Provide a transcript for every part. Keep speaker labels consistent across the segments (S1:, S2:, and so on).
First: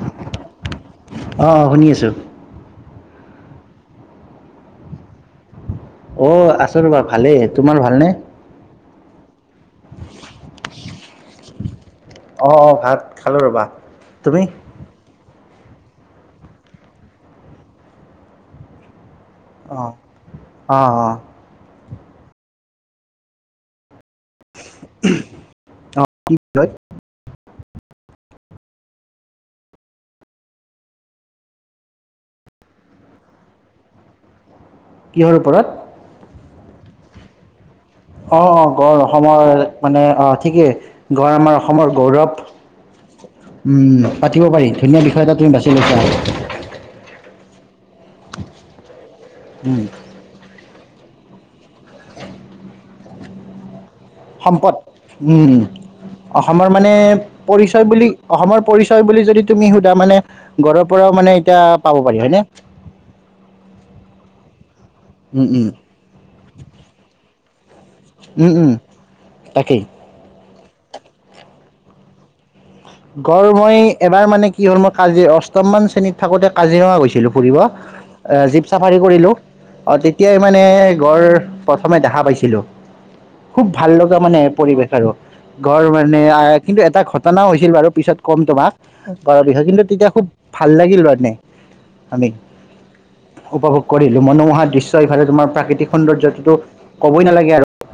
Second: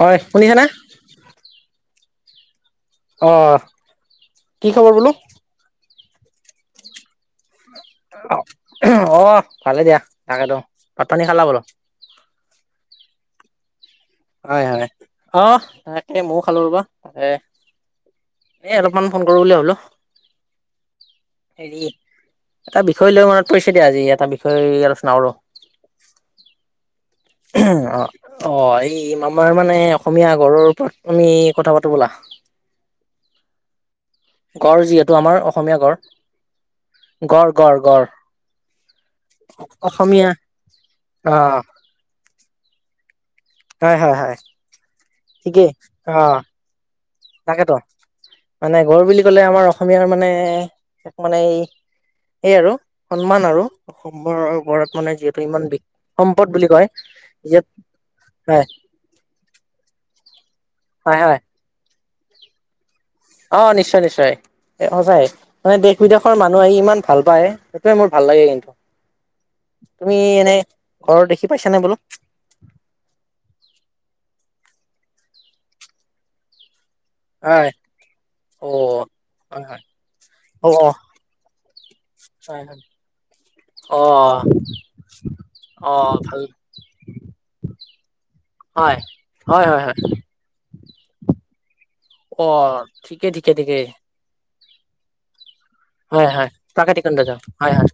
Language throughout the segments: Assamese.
S1: হয়, শুনিছেনে?
S2: অঁ শুনি আছোঁ
S1: অহ, কি খবৰ বোলো?
S2: অ আছো ৰবা ভালেই। তোমাৰ ভালনে
S1: অ ভালে দিয়া। তাকেতো, ভাত পানী খালা বোলো?
S2: অ অ ভাত খালো ৰবা। তুমি
S1: হয় হয় অ তাকে ময়ো খালো ৰবা এ এ অলপমান ফোন কৰো বুলি ভাবিলো।
S2: অঁ অঁ অঁ
S1: হেৰি এটা বিষয় লৈ মনত পৰিছে দিয়া আজি ইয়াত টা বিষয়ে আলোচনা কৰো।
S2: অঁ কি বিষয়
S1: অ অ এই আমাৰ মানে অসমীয়া ঘৰৰ ওপৰত তুমি কথা পাতো ব'লা? [inaudible] গড় যিহেতু
S2: কিহৰ
S1: আমাৰ
S2: ওপৰত
S1: অসমীয়া গড় গড় গড়
S2: অ অ গড় অসমৰ মানে
S1: অসমীয়া
S2: আহ ঠিকেই, গড়
S1: অ
S2: আমাৰ অসমৰ গৌৰৱ।
S1: হয় হয় হয়
S2: পাতিব পাৰি, ধুনীয়া বিষয় এটা তুমি
S1: ঠিকেই
S2: বাচি
S1: অ
S2: লৈছা।
S1: তাকেতো মানে গড় বুলি কলে আমাৰ
S2: উম
S1: অসমীয়াৰ মানে, তাক মানে এই এই আৰু সন্মান আৰু, অসমৰ
S2: সম্পদ
S1: ওপৰত মানে যিহেতু
S2: উম
S1: ইমান বি, সম্পদ
S2: অসমৰ
S1: বুলি কয়
S2: মানে পৰিচয় বুলি
S1: হয়।
S2: [unintelligible] বুলি য তুমি সুধা মানে ঘৰৰ পৰাও
S1: হয়
S2: মানে
S1: হয়
S2: এতি পাব পাৰি হয় নে,
S1: অ, নিশ্চয় নিশ্চয় সঁচাই।
S2: উম উম
S1: মানে দেশ বিদেশৰ মানুহ আহি ইমান ভাল পায়। মোৰ ভাল লাগে
S2: উম উম
S1: কিন্তু
S2: তাকেই
S1: তুমি এনেই গড় দেখি পাইছা নে বোলো?
S2: গৰ় মই এবাৰ মানে কি হ'ল, মই কাজিৰ অষ্টম মমান শ্ৰেণীত থাকোতে কাজিৰঙা গৈছো। ফুৰিব
S1: হয়
S2: জীপ
S1: অ
S2: চাফাৰী কৰিলো।
S1: হয় হয়
S2: অ তেতিয়াই মানে
S1: অ অ
S2: গড় প্ৰথমে দেখা। পাইছিলোঁ।
S1: হয়, হয়,
S2: খুব ভাল
S1: অ
S2: লগা মানে পৰিৱেশ আৰু, ঘড়
S1: অ
S2: মানে
S1: ভাল
S2: কিন্তু এটা ঘটনা হৈছে, ছিল বাৰু পিছত কম তোমাক
S1: হয়
S2: ঘড়
S1: হয়
S2: বিষয়ে।
S1: হয়
S2: কিন্তু
S1: হয়
S2: তেতিয়া খুব ভাল লাগিল মানে আমি
S1: অ ঠিকে ঠিকে ঠিকে
S2: উপভোগ কৰিলো, মনোমোহা দৃশ্য় ইফালে তোমাৰ প্ৰাকৃতি‌। ক,
S1: হয় হয়
S2: সৌন্দৰ্যটোতো
S1: প্ৰাকৃতিক
S2: কবই
S1: সৌন্দৰ্য
S2: নালাগে আৰু।
S1: হয় হয়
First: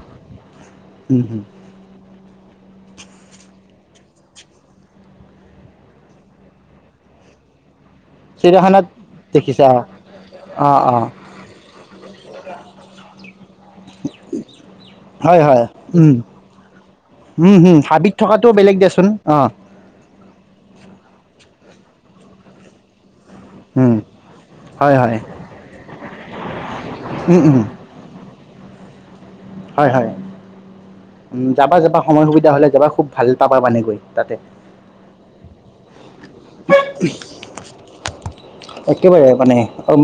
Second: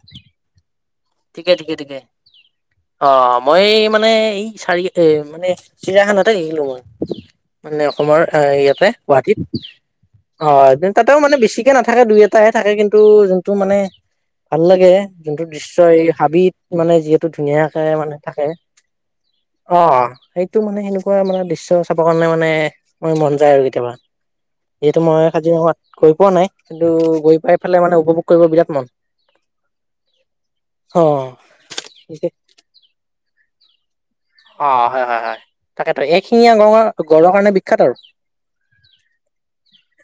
S2: উম হম
S1: ঠিকে ঠিকে ঠিকে, অ মই মানে এই চাৰি এ মানে চিৰায়াখানতে এৰিলোঁ মই, মানে আমাৰ
S2: চিৰিয়াখানাত
S1: ইয়াতে গুৱাহাটীত।
S2: দেখিছা
S1: অ, তাতেও মানে বেছিকে নাথাকে দুই এটাহে থাকে কিন্তু, যোনটো মানে ভাল লাগে।
S2: হয়
S1: যোনটো
S2: হয়
S1: দৃশ্য এই
S2: উম
S1: হাবিত মানে যিহেতু
S2: উম হম
S1: ধুনীয়াকে মানে
S2: হাবিত
S1: থাকে।
S2: থকাটোও বেলেগ দিয়াচোন
S1: অ, সেইটো মানে সেনেকুৱা মানে দৃশ্য চাবৰ কাৰণে মানে, অকমান মন যায় আৰু কেতিয়াবা।
S2: উম, হয়
S1: যিহেতু
S2: হয়।
S1: মই কাজিৰঙাত গৈ পোৱা নাই কিন্তু গৈ
S2: উম,
S1: পাই
S2: উম,
S1: ফালে মানে উপভোগ কৰিব বিৰাট মন
S2: হয়, হয়,
S1: অ
S2: যাবা যাবা সময় সুবিধা হলে যাবা খুব ভাল পাবা মানেকৈ
S1: অ, হয়, হয়, হয়, তাকে তাক এক শিঙীয়া গঙৰ গড়ৰ কাৰণে বিখ্যাত আৰু
S2: একেবাৰে মানে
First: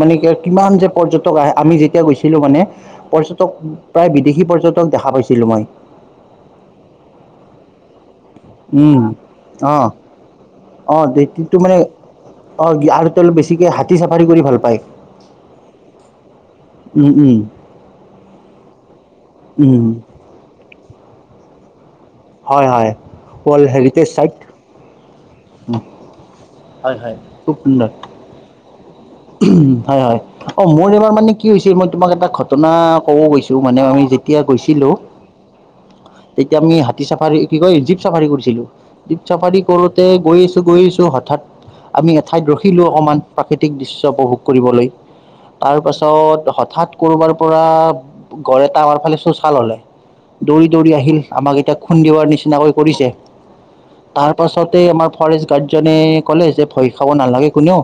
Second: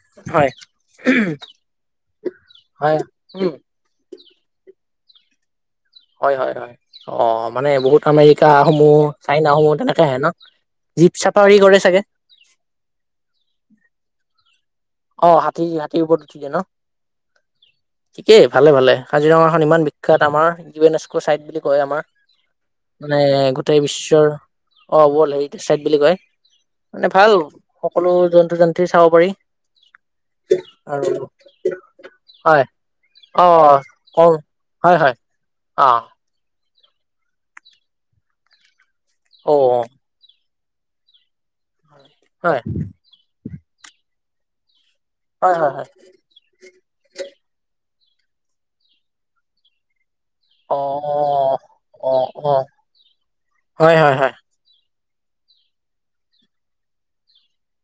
S2: মানে কি
S1: হয়
S2: কিমান যে পৰ্যটক আহ আমি যেতিয়া গৈছিলো মানে
S1: হয়
S2: পৰ্যটক
S1: উম
S2: প্ৰায় বিদেশী পৰ্যটক দেখা পাইছিলো মই
S1: হয়, হয়, হয়, অ, মানে বহুত আমেৰিকা সমূহ
S2: উম,
S1: চাইনা সমূহ
S2: অ',
S1: তেনেকে আহে ন
S2: অ'
S1: জীপ চাফাৰী
S2: টো মানে
S1: কৰে চাগে।
S2: অ, আৰু তেওঁল বেছিকে হাতী চাফাৰী কৰি ভাল পায়।
S1: অ, হাতী হাতীৰ ওপৰত উঠি যায় ন
S2: উম, উম,
S1: ঠিকেই ভালে ভালে। কাজিৰঙাখন ইমান
S2: উম,
S1: বিখ্যাত আমাৰ ইউ এন এছ্ক' ছাইট বুলি কয় আমাৰ
S2: হয় হয়।
S1: মানে
S2: ৱৰ্ল্ড
S1: গোটেই
S2: হেৰিটেজ
S1: বিশ্বৰ
S2: চাইট
S1: অ ৱৰ্ল্ড হেৰিটেজ
S2: উম,
S1: চাইট বুলি কয়?
S2: হয়
S1: মানে
S2: হয়
S1: ভাল সকলো জন্তু জন্তু চাব পাৰি।
S2: উ, হয়, হয়, অ, মোৰ এবাৰ
S1: আৰু
S2: মানে কি হৈছিল মই তোমাক এটা
S1: হয়
S2: ঘটনা ক'ব
S1: অ
S2: গৈছো মানে আমি
S1: ক
S2: যেতিয়া গৈছিলো।
S1: হয় হয় অ,
S2: এতিয়া আমি হাতী চাফাৰী কি কয় জীপ চাফাৰী কৰিছিলো জীপ
S1: অ
S2: চাফাৰী কৰোতে গৈ গৈছো হঠাৎ আমি এঠাইত
S1: হয়
S2: ৰখিলো অকমান প্ৰাকৃতিক দৃশ্য উপভোগ কৰিবলৈ।
S1: হয় হয়
S2: তাৰ
S1: হয়
S2: পাছত হঠাৎ কৰবাৰ পৰা গৰে তটাৱাৰ ফালে চুচাল হলে দৌৰি
S1: অ
S2: দৌৰি আহিল আমাক এতিয়া
S1: অ
S2: খুন্দিওাৰ
S1: অ
S2: নিচিনাকৈ কৰিছে।
S1: হয় হয় হয়
S2: তাৰ পাছতে আমাৰ ফৰেষ্ট গাৰ্জেনে ক'লে যে ভয় খাব নালাগে কোনেও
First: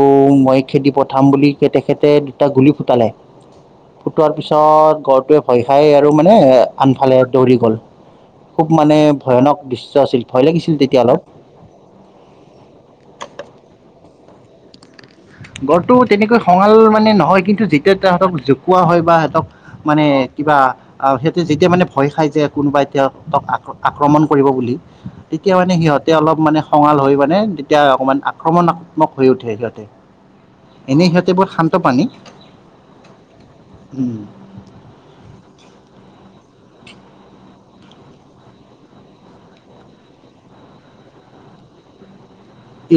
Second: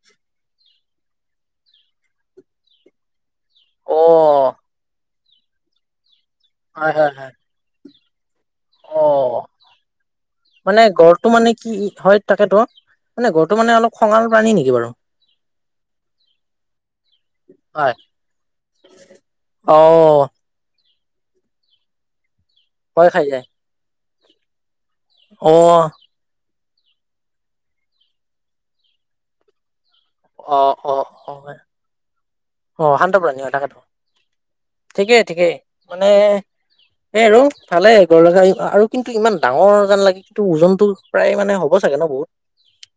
S1: [inaudible]
S2: খেদি পঠাম বুলি তেখেতে দুটা গুলী ফুটালে
S1: অ
S2: ফুটোৱা পাছত ভয় খাই আৰু মানে
S1: হয় হয়
S2: আনফালে
S1: হয়
S2: দৌৰি গ'ল। খুব মানে
S1: অ,
S2: ভয়ানক দৃশ্য আছিল ভয় লাগিছিল
S1: মানে
S2: তেতিয়া অলপ
S1: গড়টো মানে কি হয় তাকেতো মানে গড়টো মানে অলপ খঙাল প্ৰানী নেকি বাৰু?
S2: গড়টো তেনেকৈ খঙাল মানে নহয় কিন্তু
S1: হয়
S2: যেতিয়া তাহতক জকোৱা হয় বা সিহঁতক
S1: অ',
S2: মানে কিবা সিহঁতে যেতিয়া মানে ভয় খাই যে কোনোবা
S1: ভয়
S2: এতিয়াক
S1: খাই যায়।
S2: আক্ৰমণ কৰিব বুলি, তেতিয়া মানে
S1: অ',
S2: সিহঁতে অলপ মানে খঙাল হৈ মানে তেতিয়া অকমান আক্ৰমণাত্মক হৈ উঠে যহতে
S1: অ, অ, অ, অ শান্তপ্ৰাণী অ তাকেটো
S2: উম।
S1: ঠিকেই, ঠিকেই৷মানে
S2: [inaudible]
S1: এ ৰ ভালে আৰু কিন্তু ইমান ডাঙৰ যেন লাগে কিন্তু ওজনতটো প্ৰায় মানে হ'ব চাগে ন বহুত?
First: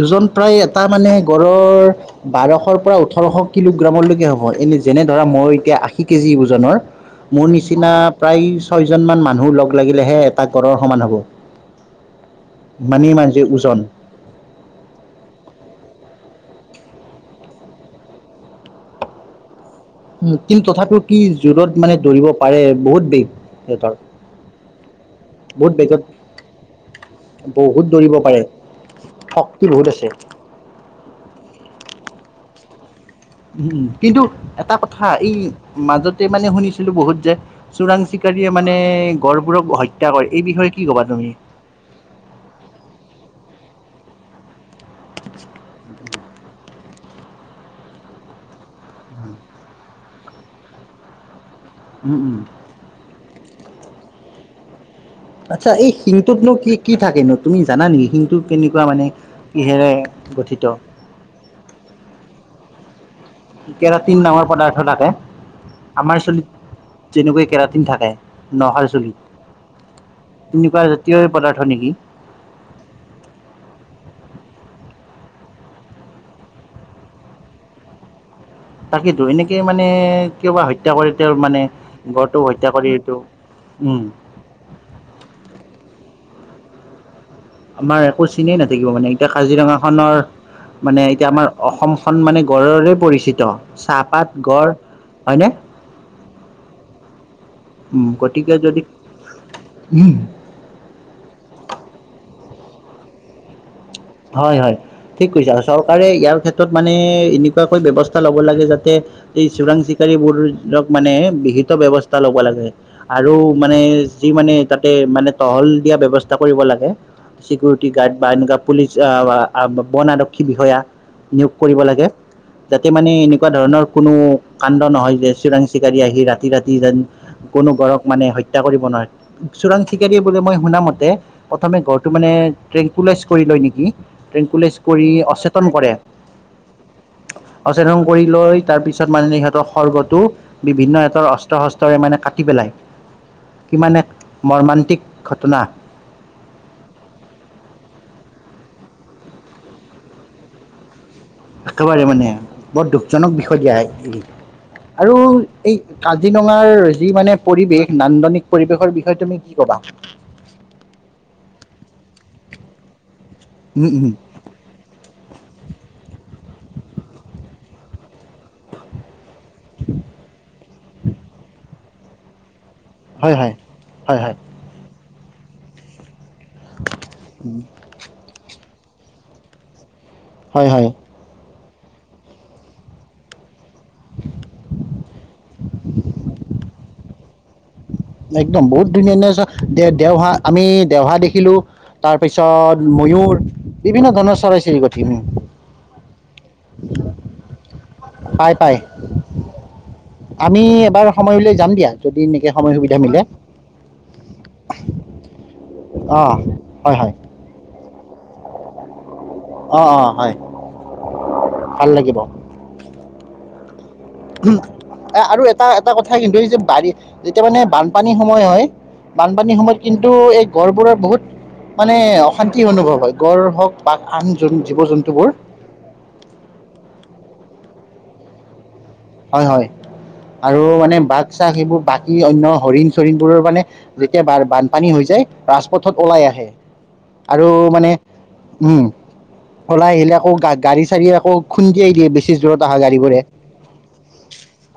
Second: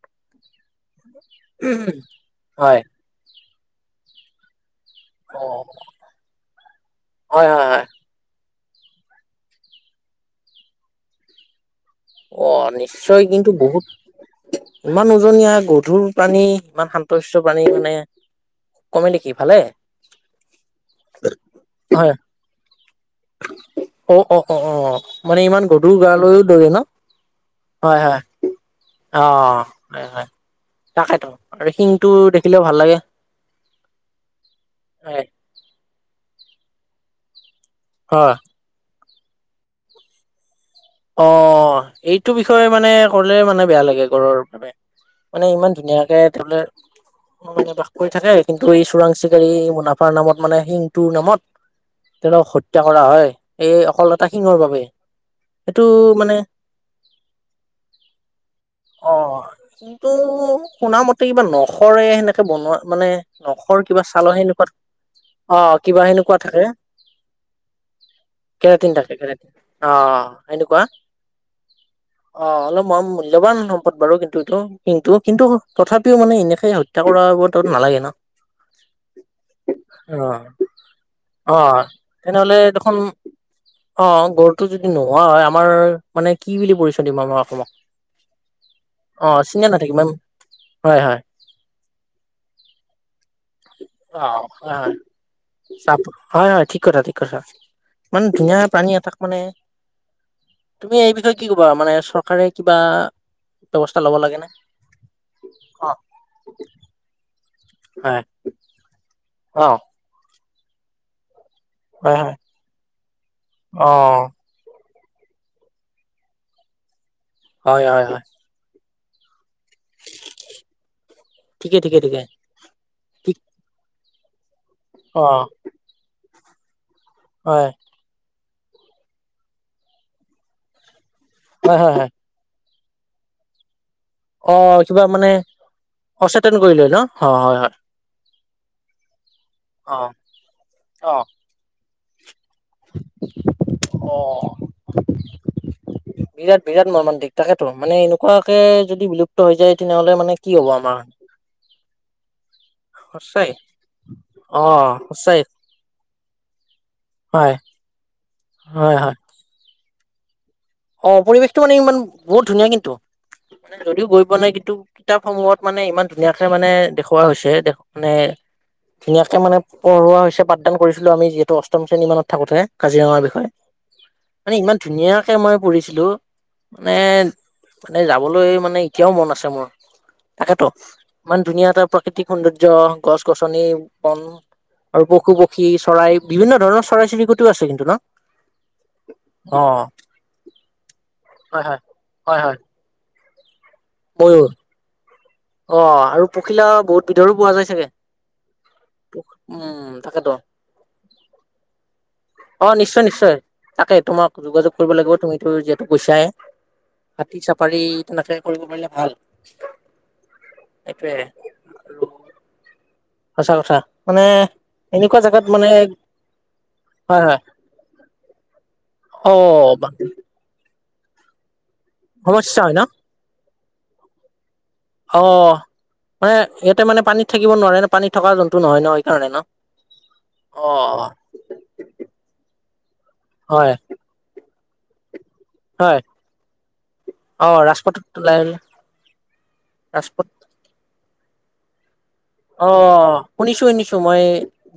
S2: ওজন প্ৰায় এটা মানে গড়ৰ
S1: হয়
S2: বাৰশৰ পৰা ওঠৰশ কিলোগ্ৰামলৈকে হ'ব৷ এনে যেনে ধৰা মই
S1: অ',
S2: এতিয়া আশী কেজি ওজনৰ মোৰ
S1: হয় হয় হয়
S2: নিচিনা প্ৰায় ছয় জন মান মানুহ লগ লাগিলেহে এটা গঁড়ৰ সমান হ'ব৷
S1: অ
S2: ইমানেই
S1: নিশ্চয়
S2: মানে
S1: কিন্তু
S2: ওজন
S1: বহুত ইমান ওজনীয়া গধুৰ প্ৰাণী, ইমান শান্ত-শিষ্ট প্ৰাণী মানে কমে নেকি? ভালে৷
S2: কিন্তু তথাপি কি জোৰত মানে
S1: হয়
S2: দৌৰিব পাৰে বহুত বেগ সিহঁতৰ
S1: অ অ অ অ মানে ইমান
S2: বহুত
S1: গধুৰ
S2: বেগত
S1: গালৈ ও দৌৰে ন?
S2: বহুত
S1: হয়
S2: দৌৰিব
S1: হয়
S2: পাৰে৷
S1: অ
S2: শক্তি বহুত
S1: হয়
S2: আছে
S1: হয় তাকেতো আৰু শিংটো দেখিলেও ভাল লাগে৷
S2: উম, কিন্তু এটা কথা,
S1: হয়
S2: এই মাজতে মানে শুনিছিলো বহুত যে চোৰাং
S1: হয়
S2: চিকাৰীয়ে মানে গঁড়বোৰক হত্যা কৰে এই বিষয়ে কি ক'বা
S1: অ
S2: তুমি
S1: এইটো বিষয়ে মানে ক'লে মানে বেয়া লাগে গঁড়ৰ মানে ইমান ধুনীয়াকে থাকে মানে বাস কৰি থাকে কিন্তু এই চোৰাং চিকাৰী মুনাফাৰ নামত মানে শিংটোৰ নামত
S2: উম, উম।
S1: তেওঁলোকক হত্যা কৰা হয় এই অকল এটা শিঙৰ বাবে৷
S2: আচ্ছা,
S1: সেইটো
S2: এই
S1: মানে
S2: শিংটোতনো কি কি থাকেনো তুমি জানা নেকি? শিংটো কেনেকুৱা মানে
S1: অ
S2: কিহেৰে
S1: কিন্তু
S2: গঠিত
S1: শুনা মতে কিবা নখৰে সেনেকে বনোৱা মানে নখৰ কিবা
S2: কেৰাটিন
S1: চালৰ
S2: নামৰ
S1: সেনেকুৱা
S2: পদাৰ্থ থাকে
S1: অ কিবা
S2: আমাৰ
S1: সেনেকুৱা
S2: চুলিত
S1: থাকে
S2: যেনেকৈ কেৰাটিন থাকে নহাৰ
S1: কেৰেটেন থাকে
S2: চুলিত
S1: কেৰেট অ তেনেকুৱা
S2: জাতীয় পদাৰ্থ নেকি
S1: অ অল ম মূল্যবান সম্পদ বাৰু কিন্তু এইটো কিন্তু কিন্তু তথাপিও মানে এনেকে হত্যা কৰা বৰ্ত নালাগে ন? [inaudible]
S2: তাকে তো, এনেকে মানে
S1: অ',
S2: কিয় বা হত্যা কৰি তেওঁ মানে
S1: অ',
S2: গঁড়টো
S1: তেনেহ'লে
S2: হত্যা কৰি
S1: দেখোন
S2: এটো
S1: অ, গঁড়টো যদি নোহোৱা হয় আমাৰ মানে কি বুলি পৰিচয় দিম আমাৰ অসমক
S2: আমাৰ একো চিনেই নাথাকিব মানে এতিয়া
S1: অ', চিনে
S2: কাজিৰঙা
S1: নাথাকিম আমি।
S2: খনৰ
S1: হয়,
S2: মানে
S1: হয়।
S2: এতিয়া আমাৰ অসমখন মানে গঁড়ৰে পৰিচিত৷ চাহপাত, গড়,
S1: চাহটো হয়, হয়, ঠিক কথা, ঠিক কথা
S2: উম
S1: ইমান
S2: গতিকে
S1: ধুনীয়া
S2: যদি
S1: প্ৰাণী এটাক মানে তুমি এই বিষয়ে কি কবা? মানে চৰকাৰে কিবা ব্যৱস্থা ল'ব লাগে নে?
S2: হয়, হয়, ঠিক কৈছা
S1: অ',
S2: চৰকাৰে ইয়াৰ ক্ষেত্ৰত মানে এনে কুৱাকৈ ব্যৱস্থা
S1: হয়,
S2: লব লাগে যাতে এই চোৰাং
S1: অ',
S2: চিকাৰী বোৰক মানে বিহিত ব্যৱস্থা
S1: হয়,
S2: ল'ব
S1: হয়,
S2: লাগে আৰু মানে
S1: অ',
S2: যি মানে তাত মানে টহল দিয়া ব্যৱস্থা কৰিব লাগে৷
S1: হয়,
S2: চিকিউৰিটি
S1: হয়,
S2: গাৰ্ড
S1: হয়,
S2: বা এনেকুৱা পুলিচ আ বা বন আৰক্ষী বিষয়া নিয়োগ
S1: ঠিকে,
S2: কৰিব
S1: ঠিকে,
S2: লাগে,
S1: ঠিকে
S2: যাতে মানে
S1: ঠিক
S2: এনেকুৱা ধৰণৰ কোনো কাণ্ড নহয় যে
S1: অ',
S2: চোৰাং চিকাৰী আহি ৰাতি ৰাতি যেন
S1: হয়,
S2: কোনো গঁড়ক মানে হত হত্যা কৰিব নোৱাৰে৷ চোৰাং চিকাৰীয়ে বোলে মই শুনা মতে
S1: হয়,
S2: প্ৰথমে
S1: হয়,
S2: ঘৰটো
S1: হয়,
S2: মানে ট্ৰেংকুইলাইজ কৰি লয় নেকি? ট্ৰেংকুলাইজ
S1: অ', কিবা
S2: কৰি
S1: মানে
S2: অচেতন কৰে৷
S1: অচেতন কৰিলে ন' অ', হয়, হয়,
S2: অচেতন কৰি লৈ তাৰ পিছত মাৰিলে সিহঁতক
S1: অ',
S2: খৰ্গটো, বিভিন্ন
S1: অ',
S2: সিহঁতৰ অস্ত্ৰ-শস্ত্ৰ মানে কাটি পেলাই৷ কিমান এক
S1: অ'।
S2: মৰ্মান্তিক ঘটনা।
S1: বিৰাট বিৰাট মৰ্মান্তিক৷ তাকেতো মানে এনেকুৱাকে যদি বিলুপ্ত হৈ যায় তেনেহলে মানে কি হব আমাৰ?
S2: একেবাৰে মানে, বৰ দুখজনক
S1: সঁচাই
S2: বিষয় দিয়া
S1: অ
S2: আৰু
S1: সঁচাই
S2: এই কাজিৰঙাৰ যি মানে
S1: হয়
S2: পৰিৱেশ, নান্দনিক পৰিৱেশৰ বিষয়ে তুমি কি কবা?
S1: অঁ, পৰিৱেশটো মানে ইমান বহুত ধুনীয়া কিন্তু মানে
S2: উম
S1: যদিও
S2: উম
S1: গৈ পোৱা নাই কিন্তু কিতাপ সমূহত মানে ইমান ধুনীয়াকে মানে দেখুওৱা হৈছে মানে ধুনীয়াকে মানে পঢ়োৱা হৈছে পাঠদান কৰিছিলোঁ আমি যিহেতু অষ্টম শ্ৰেণী মানত থাকোতে৷ কাজিৰঙাৰ
S2: হয় হয়
S1: বিষয়ে৷
S2: হয় হয়
S1: মানে ইমান ধুনীয়াকে মানে পঢ়িছিলোঁ মানে মানে যাবলৈ মানে এতিয়াও মন আছে মোৰ। তাকেতো
S2: হয় হয়
S1: ইমান ধুনীয়া এটা প্ৰাকৃতিক সৌন্দৰ্য গছ -গছনি বন। আৰু পশু -পক্ষী চৰাই বিভিন্ন ধৰণৰ চৰাই -চিৰিকটোও আছে কিন্তু ন?
S2: একদম বহুত ধুনীয়া ধুনীয়া
S1: অ
S2: দে দেওহা আমি দেওহা দেখিলো
S1: হয় হয়
S2: তাৰ
S1: হয় হয়
S2: পিছত ময়ুৰ বিভিন্ন ধৰণৰ চৰাই চিৰিকটি উম।
S1: অঁ, আৰু পখিলা বহুত বিধৰো পোৱা যায় চাগে?
S2: পাই পাই।
S1: উম তাকেতো
S2: আমি এবাৰ সময় উল যাম দিয়া। যদি এনেকৈ
S1: অঁ,
S2: সময় সুবিধা
S1: নিশ্চয়
S2: মিলে
S1: নিশ্চয় তাকে তোমাক যোগাযোগ কৰিব লাগিব তুমিতো যিহেতু গৈছাই।
S2: অঁ হয় হয়
S1: হাতী চাফাৰী তেনেকে কৰিব পাৰিলে ভাল
S2: অঁ অঁ হয়
S1: এইটোৱে
S2: ভাল লাগিব
S1: সঁচা কথা মানে
S2: উম
S1: এনেকুৱা
S2: আৰু
S1: জেগাত মানে
S2: এটা এটা কথা কিন্তু এই যে বাৰীত
S1: হয় হয়
S2: যেতিয়া মানে বানপানীৰ সময় হয়
S1: অ
S2: বানপানীৰ সময়ত কিন্তু এই গড়বোৰৰ বহুত মানে অশান্তি
S1: সমস্যা ন
S2: অনুভৱ হয় গড় হওক বা আন জন- জীৱ
S1: অ
S2: জন্তুবোৰ
S1: মানে ইয়াতে মানে পানীত থাকিব নোৱাৰে ন পানীত থকা জন্তু নহয় ন তণে ন
S2: হয় হয় আৰু
S1: অ
S2: মানে বাক চাক সেইবোৰ বাকী অনয় হৰিণ চৰিণ বোৰৰ মানে
S1: হয়
S2: যেতিয়া ব পানী হৈ যায় ৰাজপথত
S1: হয়
S2: ওলাই আহে আৰু
S1: অ
S2: মানে
S1: ৰাজপথত ওলাই
S2: উম ওলাই আহিলে
S1: ৰাজপথ
S2: আকৌ গা গাড়ী চাড়ী আকৌ খুন্দিয়াই দিয়ে বে
S1: অ শুনিছো শুনিছো মই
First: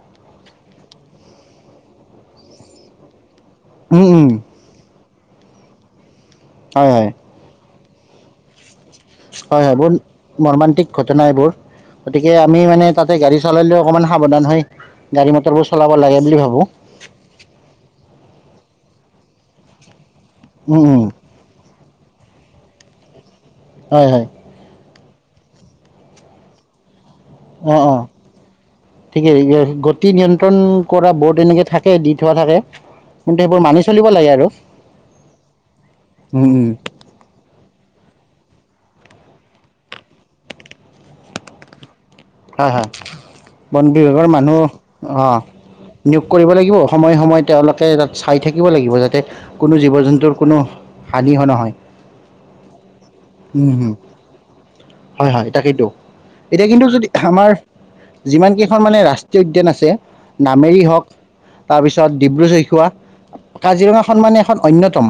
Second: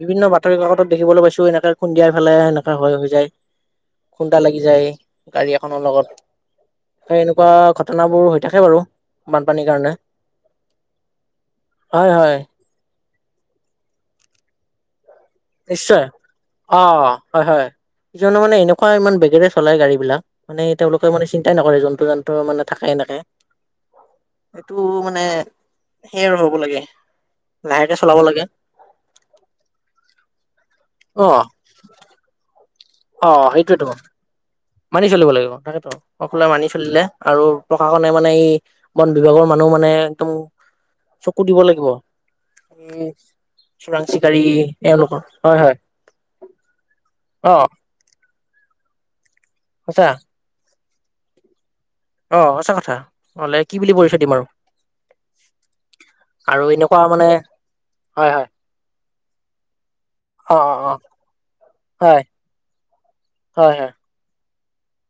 S1: বিভিন্ন বাতৰি কাকত দেখিবলৈ পাইছো এনেকে খুন্দিয়াই ফেলাই এনেকা হয় হৈ যায়
S2: উম উম
S1: খুন্দা লাগি যায় গাড়ী এখনৰ লগত
S2: হয় হয়
S1: সেই এনেকুৱা ঘটনা ঘটনাবোৰ হৈ থাকে বাৰু
S2: হয়
S1: বানপানীৰ
S2: হয়
S1: কাৰণে
S2: বহুত মৰ্মান্তিক ঘটনা এইবোৰ
S1: হয়
S2: গতিকে
S1: হয়
S2: আমি মানে তাতে গাড়ী চলালেও অকনমান সাৱধান হয়
S1: নিশ্চয় অ হয় হয় ইজনো মানে এনেকুৱা ইমান বেগেৰে চলাই গাড়ী বিলাক মানে
S2: উম উম
S1: তেওঁলোকে মানে চিন্তাই নকৰে জন্তু যাত্ৰৰ মানে থাকাই এনেকে
S2: হয় হয়
S1: এইটো মান মানে সেই আৰু হব লাগে
S2: অ অ
S1: লাহেকে চলাব লাগে
S2: ঠিকে গতি নিয়ন- তন কৰা
S1: অ
S2: বৰ্ড তেনেকে থাকে দি থোৱা থাকে
S1: অ
S2: কিন্তে সেইবোৰ মানি
S1: সেইটোয়েতো
S2: চলিব লাগে আৰু
S1: মানি চলিব লাগিব তাকেতো অকলে
S2: উম
S1: মানি
S2: উম
S1: চলিলে আৰু প্ৰশাসনে মানে এই বন বিভাগৰ মানুহ মানে একদম চকু দিব লাগিব
S2: হয় হয়
S1: উম
S2: বন বিভাগৰ মানুহ
S1: হয়
S2: আহ নিয়োগ কৰিব লাগিব সময়ে সময়ে
S1: অ
S2: তেওঁলোকে তাত চাই থাকিব লাগিব যাতে কোনো জীৱ
S1: সঁচা
S2: জন্তুৰ কোনো হানি হ নহয়
S1: অ সঁচা কথা নহলে
S2: উম
S1: কি
S2: হম
S1: বুলি পৰিছয় দিম আৰু
S2: হয় হয় তাকেইটো
S1: আৰু
S2: এতিয়া কিন্তু
S1: এনেকুৱা
S2: যদি
S1: মানে
S2: আমাৰ।
S1: হয় হয়
S2: যিমান কেইখন মানে ৰাষ্ট্ৰীয় উদ্যান আছে
S1: অ অ
S2: নামেৰি
S1: অ
S2: হওক, তাৰপিছত
S1: হয়
S2: ডিব্ৰু চৈখুৱোৱা
S1: হয় হয়
S2: কাজিৰঙাখন মানে এখন অনয়তম।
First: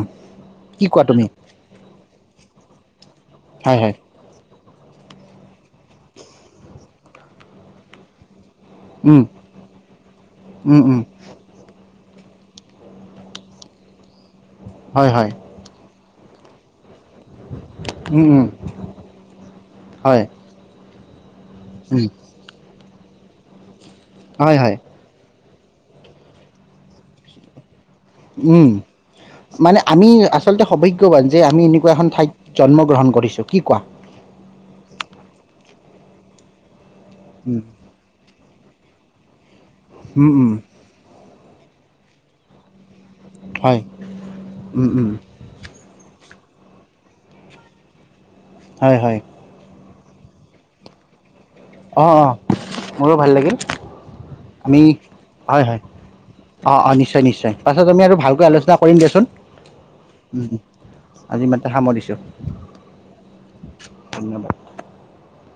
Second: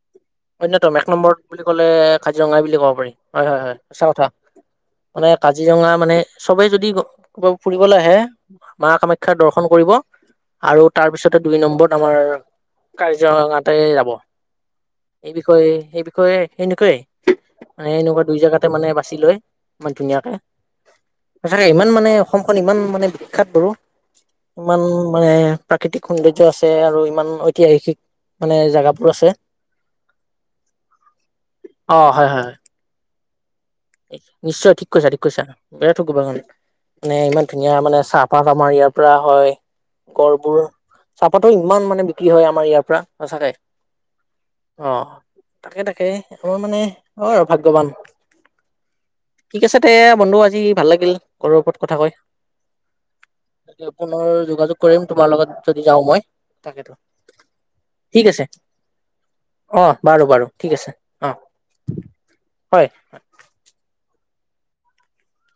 S1: অন্যতম এক নম্বৰ বুলি ক'লে কাজিৰঙা বুলি কওঁ। হয় হয় সচা কথা মানে কাজিৰঙা, মানে চবে যদি ক ফুৰিবলৈ আহে। মা
S2: উম
S1: কামাখ্যা দৰ্শন কৰিব
S2: উম
S1: আৰু
S2: উম
S1: তাৰ পিছতে দুই নম্বৰত আমাৰ। কাজঙাতে যাব।
S2: হয় হয়
S1: এই বিষয়ে সেই বিষয়ে সেনকয়েই, মানে এনেকুৱা
S2: উম
S1: দুই
S2: উম
S1: জেগাতে মানে বাছি লৈ ইমান
S2: হয়
S1: ধুনীয়াকে। সচাকে ইমান
S2: উম
S1: মানে অসমখন ইমান মানে বিখ্যাত তোৰ
S2: হয় হয়
S1: ইমান মানে, প্ৰাকৃতিক সৌন্দৰ্য আছে আৰু ইমান ঐতিহাসিক মানে
S2: উম
S1: জোগাবোৰ আছে।
S2: মানে আমি আচলতে সৌভাগ্যৱান যে আমি এনেকুৱা
S1: অ
S2: এখন
S1: হয়
S2: ঠাইত
S1: হয় হয়
S2: জন্মগ্ৰহণ কৰিছোঁ কি কোৱা।
S1: নিশ্চয় ঠিক কৈছা ঠিক কৈছা বেৰা থ গবাখন। মানে ইমান
S2: উম
S1: ধুনীয়া মানে চাহপাত আমাৰ ইয়াৰ পৰা হয়
S2: উম উম
S1: গহপোৰ চাহ, পাতো ইমান মানে বিক্ৰী হয় আমাৰ ইয়াৰ পৰা
S2: হয় উম
S1: সচাকে অ
S2: উম
S1: তাকে তাকে। মই মানে অ আৰু ভাগ্যৱান,
S2: হয় হয়।
S1: তাতে বন্ধু আজি ভাল লাগিল ঘৰৰ ওপৰত কথা কয়।
S2: অঁ অঁ মোৰো ভাল লাগিল। আমি
S1: কৰিম তোমাৰ লগত
S2: হয় হয়
S1: যদি যাওঁ মই
S2: অ অ
S1: তাকেতো
S2: নিশ্চয় নিশ্চয় পাছত আমি আৰু
S1: ঠিক
S2: ভালকৈ
S1: আছে
S2: আলোচনা কৰ কৰিম দিয়াচোন
S1: অ বাৰু বাৰু ঠিক আছে অ
S2: আজি ইমানতে সামৰছোঁ।
S1: হয়
S2: [inaudible]